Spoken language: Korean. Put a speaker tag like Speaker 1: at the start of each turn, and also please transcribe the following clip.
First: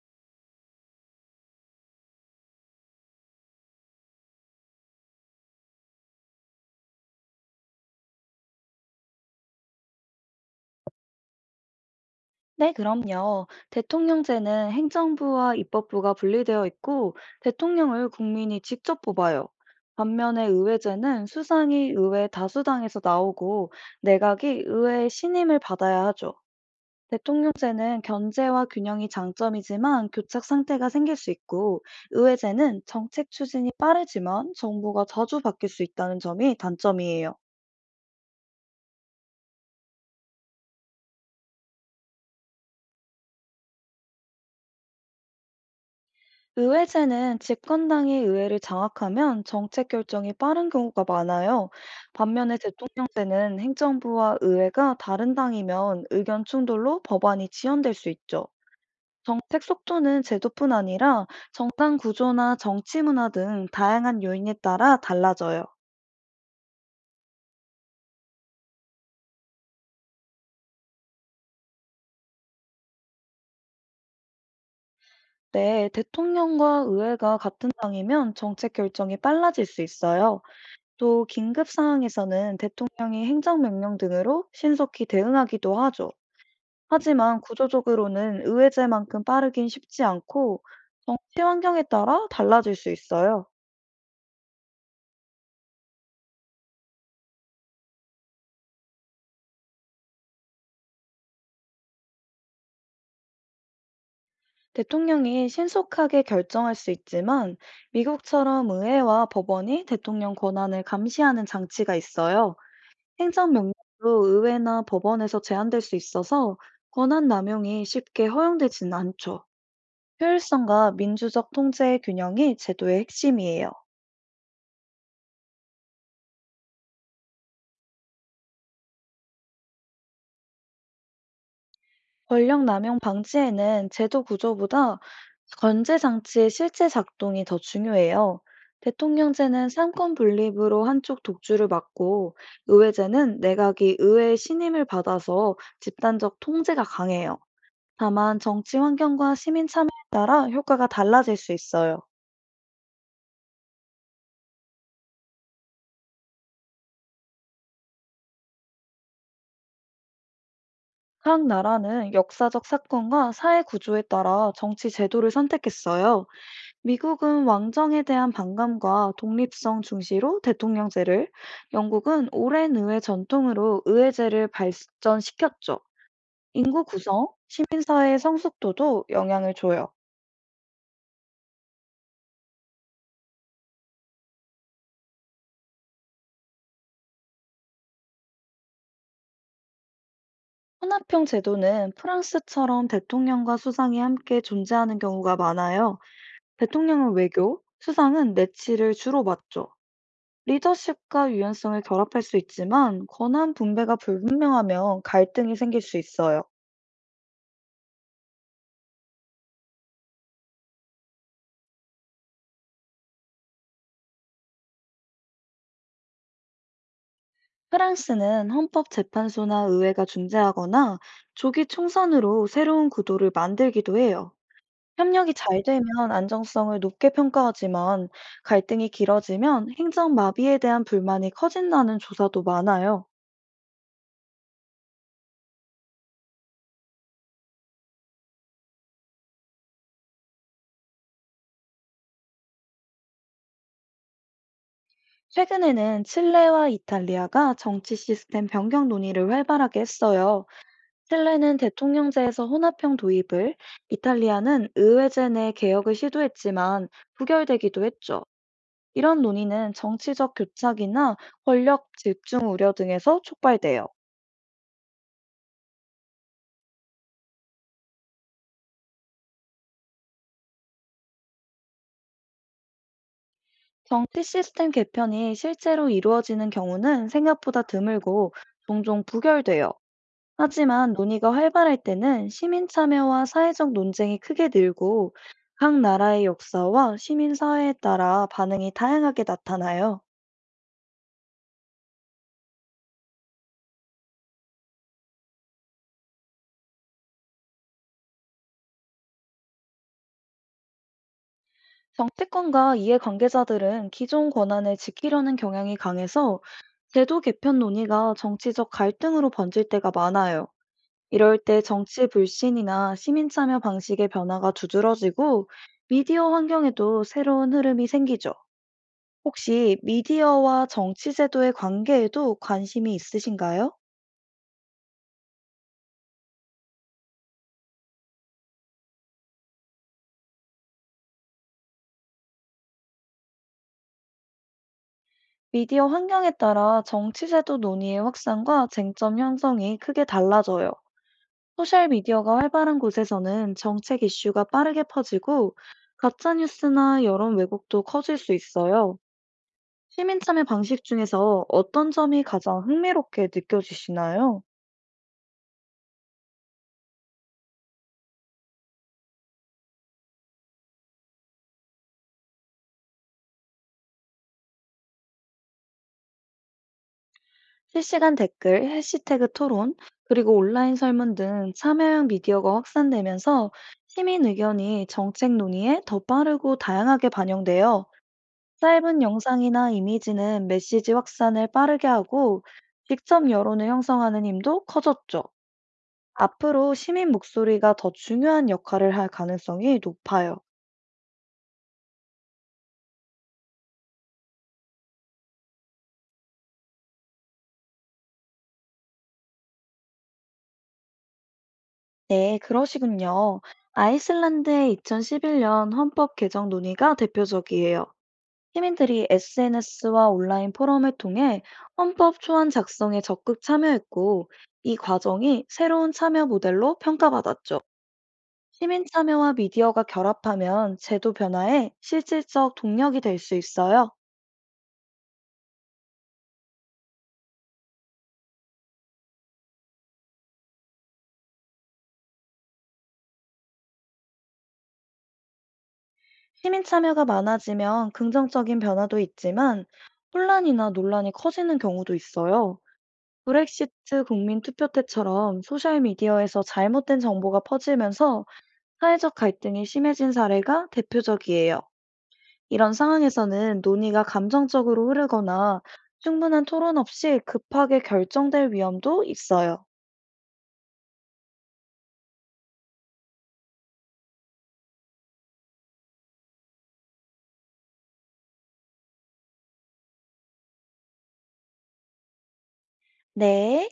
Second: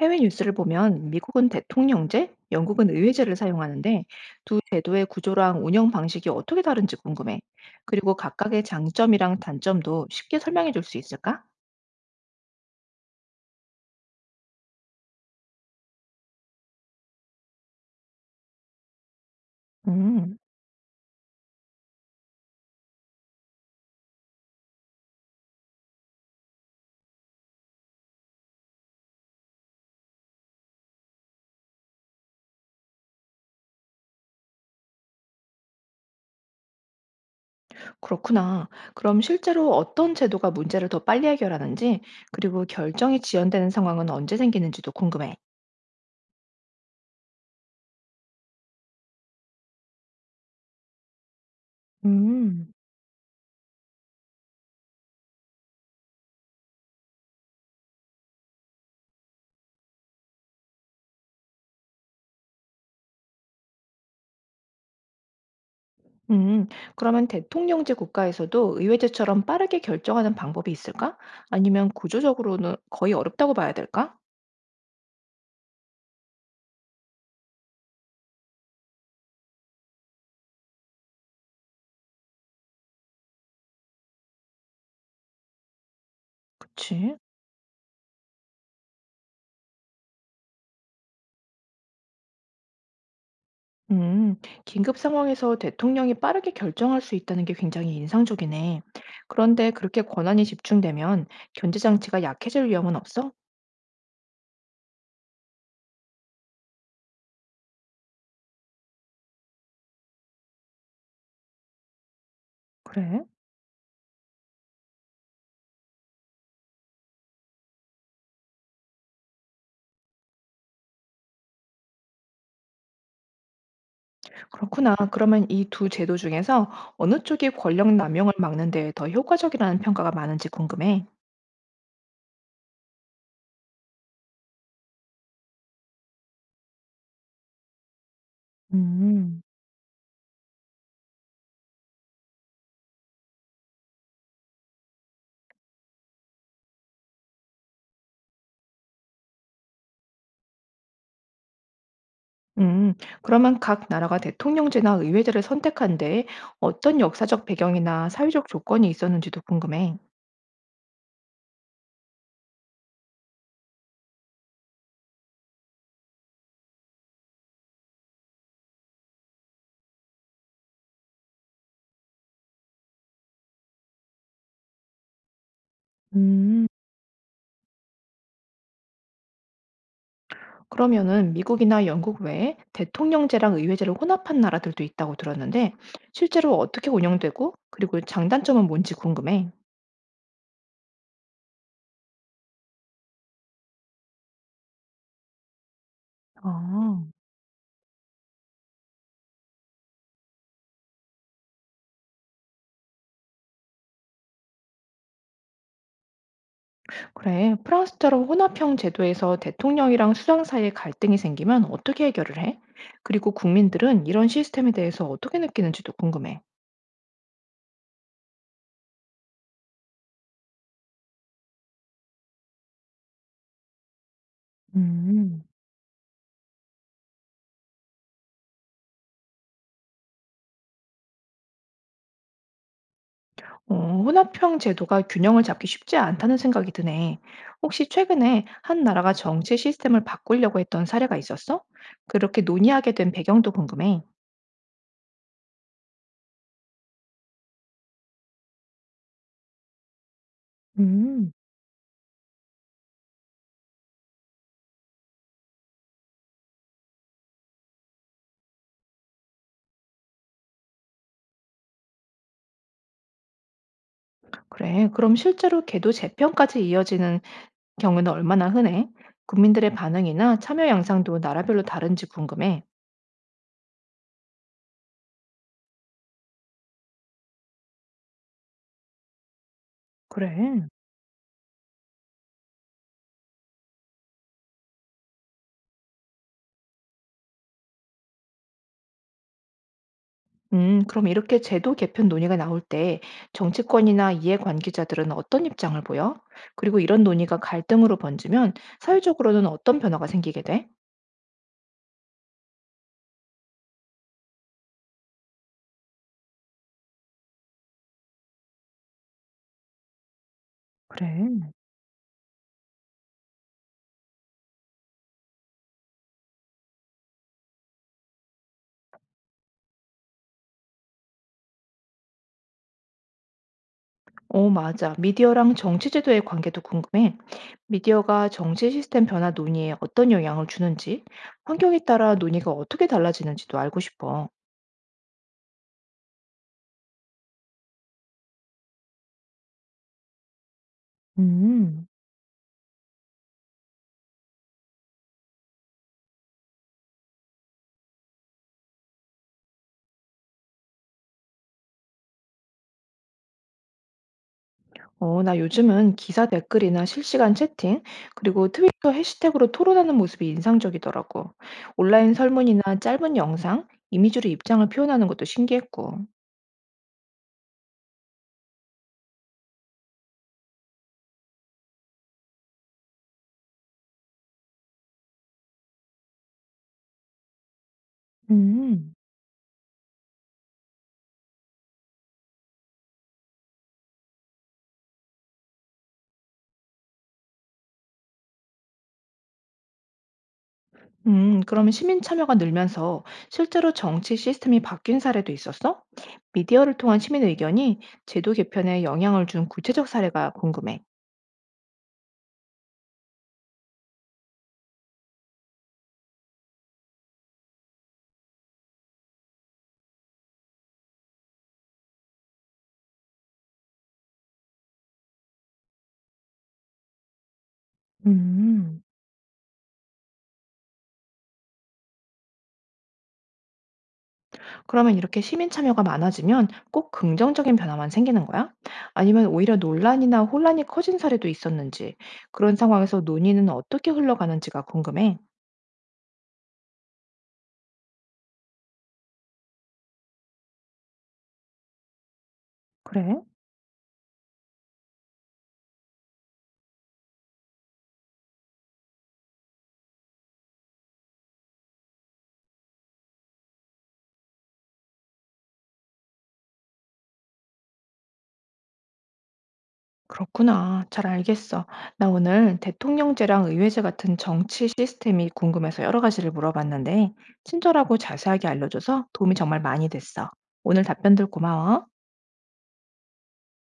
Speaker 1: 해외 뉴스를 보면 미국은 대통령제, 영국은 의회제를 사용하는데 두 제도의 구조랑 운영 방식이 어떻게 다른지 궁금해. 그리고 각각의 장점이랑 단점도 쉽게 설명해 줄 수 있을까?
Speaker 2: 네, 그럼요. 대통령제는 행정부와 입법부가 분리되어 있고 대통령을 국민이 직접 뽑아요.
Speaker 1: 음,
Speaker 2: 반면에 의회제는 수상이 의회 다수당에서 나오고 내각이 의회의 신임을 받아야 하죠. 대통령제는 견제와 균형이 장점이지만 교착 상태가 생길 수 있고 의회제는 정책 추진이 빠르지만 정부가 자주 바뀔 수 있다는 점이 단점이에요.
Speaker 1: 그렇구나. 그럼 실제로 어떤 제도가 문제를 더 빨리 해결하는지, 그리고 결정이 지연되는 상황은 언제 생기는지도 궁금해.
Speaker 2: 의회제는 집권당이 의회를 장악하면 정책 결정이 빠른 경우가 많아요. 반면에
Speaker 1: 음,
Speaker 2: 대통령제는 행정부와 의회가 다른 당이면 의견 충돌로 법안이 지연될 수 있죠. 정책 속도는 제도뿐 아니라 정당 구조나 정치 문화 등 다양한 요인에 따라 달라져요.
Speaker 1: 음, 그러면 대통령제 국가에서도 의회제처럼 빠르게 결정하는 방법이 있을까? 아니면 구조적으로는 거의 어렵다고 봐야 될까?
Speaker 2: 네, 대통령과 의회가 같은 당이면 정책 결정이 빨라질 수 있어요. 또 긴급 상황에서는 대통령이 행정명령 등으로 신속히 대응하기도 하죠.
Speaker 1: 그치.
Speaker 2: 하지만 구조적으로는 의회제만큼 빠르긴 쉽지 않고 정치 환경에 따라 달라질 수 있어요.
Speaker 1: 음, 긴급 상황에서 대통령이 빠르게 결정할 수 있다는 게 굉장히 인상적이네. 그런데 그렇게 권한이 집중되면 견제 장치가 약해질 위험은 없어?
Speaker 2: 대통령이 신속하게 결정할 수 있지만 미국처럼 의회와 법원이 대통령 권한을 감시하는 장치가 있어요.
Speaker 1: 그래?
Speaker 2: 행정명령도 의회나 법원에서 제한될 수 있어서 권한 남용이 쉽게 허용되지는 않죠. 효율성과 민주적 통제의 균형이 제도의 핵심이에요.
Speaker 1: 그렇구나. 그러면 이 두 제도 중에서 어느 쪽이 권력 남용을 막는 데 더 효과적이라는 평가가 많은지 궁금해.
Speaker 2: 권력 남용 방지에는 제도 구조보다 건제 장치의 실제 작동이 더 중요해요.
Speaker 1: 음.
Speaker 2: 대통령제는 삼권 분립으로 한쪽 독주를 막고 의회제는 내각이 의회의 신임을 받아서 집단적 통제가 강해요. 다만 정치 환경과 시민 참여에 따라 효과가 달라질 수 있어요.
Speaker 1: 음, 그러면 각 나라가 대통령제나 의회제를 선택한 데 어떤 역사적 배경이나 사회적 조건이 있었는지도 궁금해.
Speaker 2: 각 나라는 역사적 사건과 사회 구조에 따라 정치 제도를 선택했어요. 미국은 왕정에 대한 반감과 독립성 중시로 대통령제를, 영국은 오랜 의회 전통으로 의회제를 발전시켰죠.
Speaker 1: 음.
Speaker 2: 인구 구성, 시민사회의 성숙도도 영향을 줘요.
Speaker 1: 그러면은 미국이나 영국 외에 대통령제랑 의회제를 혼합한 나라들도 있다고 들었는데 실제로 어떻게 운영되고 그리고 장단점은 뭔지 궁금해.
Speaker 2: 혼합형 제도는 프랑스처럼 대통령과 수상이 함께 존재하는 경우가 많아요.
Speaker 1: 아,
Speaker 2: 대통령은 외교, 수상은 내치를 주로 맡죠. 리더십과 유연성을 결합할 수 있지만 권한 분배가 불분명하면 갈등이 생길 수 있어요.
Speaker 1: 그래. 프랑스처럼 혼합형 제도에서 대통령이랑 수상 사이에 갈등이 생기면 어떻게 해결을 해? 그리고 국민들은 이런 시스템에 대해서 어떻게 느끼는지도 궁금해.
Speaker 2: 프랑스는 헌법재판소나 의회가 중재하거나 조기 총선으로 새로운 구도를 만들기도 해요. 협력이
Speaker 1: 음.
Speaker 2: 잘 되면 안정성을 높게 평가하지만 갈등이 길어지면 행정 마비에 대한 불만이 커진다는 조사도 많아요.
Speaker 1: 어, 혼합형 제도가 균형을 잡기 쉽지 않다는 생각이 드네. 혹시 최근에 한 나라가 정치 시스템을 바꾸려고 했던 사례가 있었어? 그렇게 논의하게 된 배경도 궁금해.
Speaker 2: 최근에는 칠레와 이탈리아가 정치 시스템 변경 논의를 활발하게 했어요.
Speaker 1: 음,
Speaker 2: 칠레는 대통령제에서 혼합형 도입을, 이탈리아는 의회제 내 개혁을 시도했지만 부결되기도 했죠. 이런 논의는 정치적 교착이나 권력 집중 우려 등에서 촉발돼요.
Speaker 1: 그래, 그럼 실제로 개도 재편까지 이어지는 경우는 얼마나 흔해? 국민들의 반응이나 참여 양상도 나라별로 다른지 궁금해.
Speaker 2: 정치 시스템 개편이 실제로 이루어지는 경우는 생각보다 드물고 종종 부결돼요.
Speaker 1: 그래.
Speaker 2: 하지만 논의가 활발할 때는 시민 참여와 사회적 논쟁이 크게 늘고 각 나라의 역사와 시민 사회에 따라 반응이 다양하게 나타나요.
Speaker 1: 그럼 이렇게 제도 개편 논의가 나올 때 정치권이나 이해관계자들은 어떤 입장을 보여? 그리고 이런 논의가 갈등으로 번지면 사회적으로는 어떤 변화가 생기게 돼?
Speaker 2: 정치권과 이해관계자들은 기존 권한을 지키려는 경향이 강해서 제도 개편 논의가 정치적 갈등으로 번질 때가 많아요. 이럴
Speaker 1: 그래.
Speaker 2: 때 정치 불신이나 시민 참여 방식의 변화가 두드러지고 미디어 환경에도 새로운 흐름이 생기죠. 혹시 미디어와 정치 제도의 관계에도 관심이 있으신가요?
Speaker 1: 어, 맞아. 미디어랑 정치 제도의 관계도 궁금해. 미디어가 정치 시스템 변화 논의에 어떤 영향을 주는지, 환경에 따라 논의가 어떻게 달라지는지도 알고 싶어.
Speaker 2: 미디어 환경에 따라 정치 제도 논의의 확산과 쟁점 형성이 크게 달라져요.
Speaker 1: 음.
Speaker 2: 소셜 미디어가 활발한 곳에서는 정책 이슈가 빠르게 퍼지고 가짜 뉴스나 여론 왜곡도 커질 수 있어요. 시민 참여 방식 중에서 어떤 점이 가장 흥미롭게 느껴지시나요?
Speaker 1: 어, 나 요즘은 기사 댓글이나 실시간 채팅, 그리고 트위터 해시태그로 토론하는 모습이 인상적이더라고. 온라인 설문이나 짧은 영상, 이미지로 입장을 표현하는 것도 신기했고.
Speaker 2: 실시간 댓글, 해시태그 토론, 그리고 온라인 설문 등 참여형 미디어가 확산되면서 시민 의견이 정책 논의에 더 빠르고 다양하게 반영되어
Speaker 1: 음,
Speaker 2: 짧은 영상이나 이미지는 메시지 확산을 빠르게 하고 직접 여론을 형성하는 힘도 커졌죠. 앞으로 시민 목소리가 더 중요한 역할을 할 가능성이 높아요.
Speaker 1: 그러면 시민 참여가 늘면서 실제로 정치 시스템이 바뀐 사례도 있었어? 미디어를 통한 시민 의견이 제도 개편에 영향을 준 구체적 사례가 궁금해.
Speaker 2: 네, 그러시군요. 아이슬란드의 2011년 헌법 개정 논의가 대표적이에요. 시민들이 SNS와 온라인 포럼을 통해 헌법 초안 작성에 적극 참여했고, 이 과정이 새로운 참여 모델로 평가받았죠.
Speaker 1: 음.
Speaker 2: 시민 참여와 미디어가 결합하면 제도 변화에 실질적 동력이 될 수 있어요.
Speaker 1: 그러면 이렇게 시민 참여가 많아지면 꼭 긍정적인 변화만 생기는 거야? 아니면 오히려 논란이나 혼란이 커진 사례도 있었는지, 그런 상황에서 논의는 어떻게 흘러가는지가 궁금해.
Speaker 2: 시민 참여가 많아지면 긍정적인 변화도 있지만 혼란이나 논란이 커지는 경우도 있어요.
Speaker 1: 그래?
Speaker 2: 브렉시트 국민 투표 때처럼 소셜미디어에서 잘못된 정보가 퍼지면서 사회적 갈등이 심해진 사례가 대표적이에요. 이런 상황에서는 논의가 감정적으로 흐르거나 충분한 토론 없이 급하게 결정될 위험도 있어요.
Speaker 1: 그렇구나. 잘 알겠어. 나 오늘 대통령제랑 의회제 같은 정치 시스템이 궁금해서 여러 가지를 물어봤는데, 친절하고 자세하게 알려줘서 도움이 정말 많이 됐어. 오늘 답변들 고마워.
Speaker 2: 네.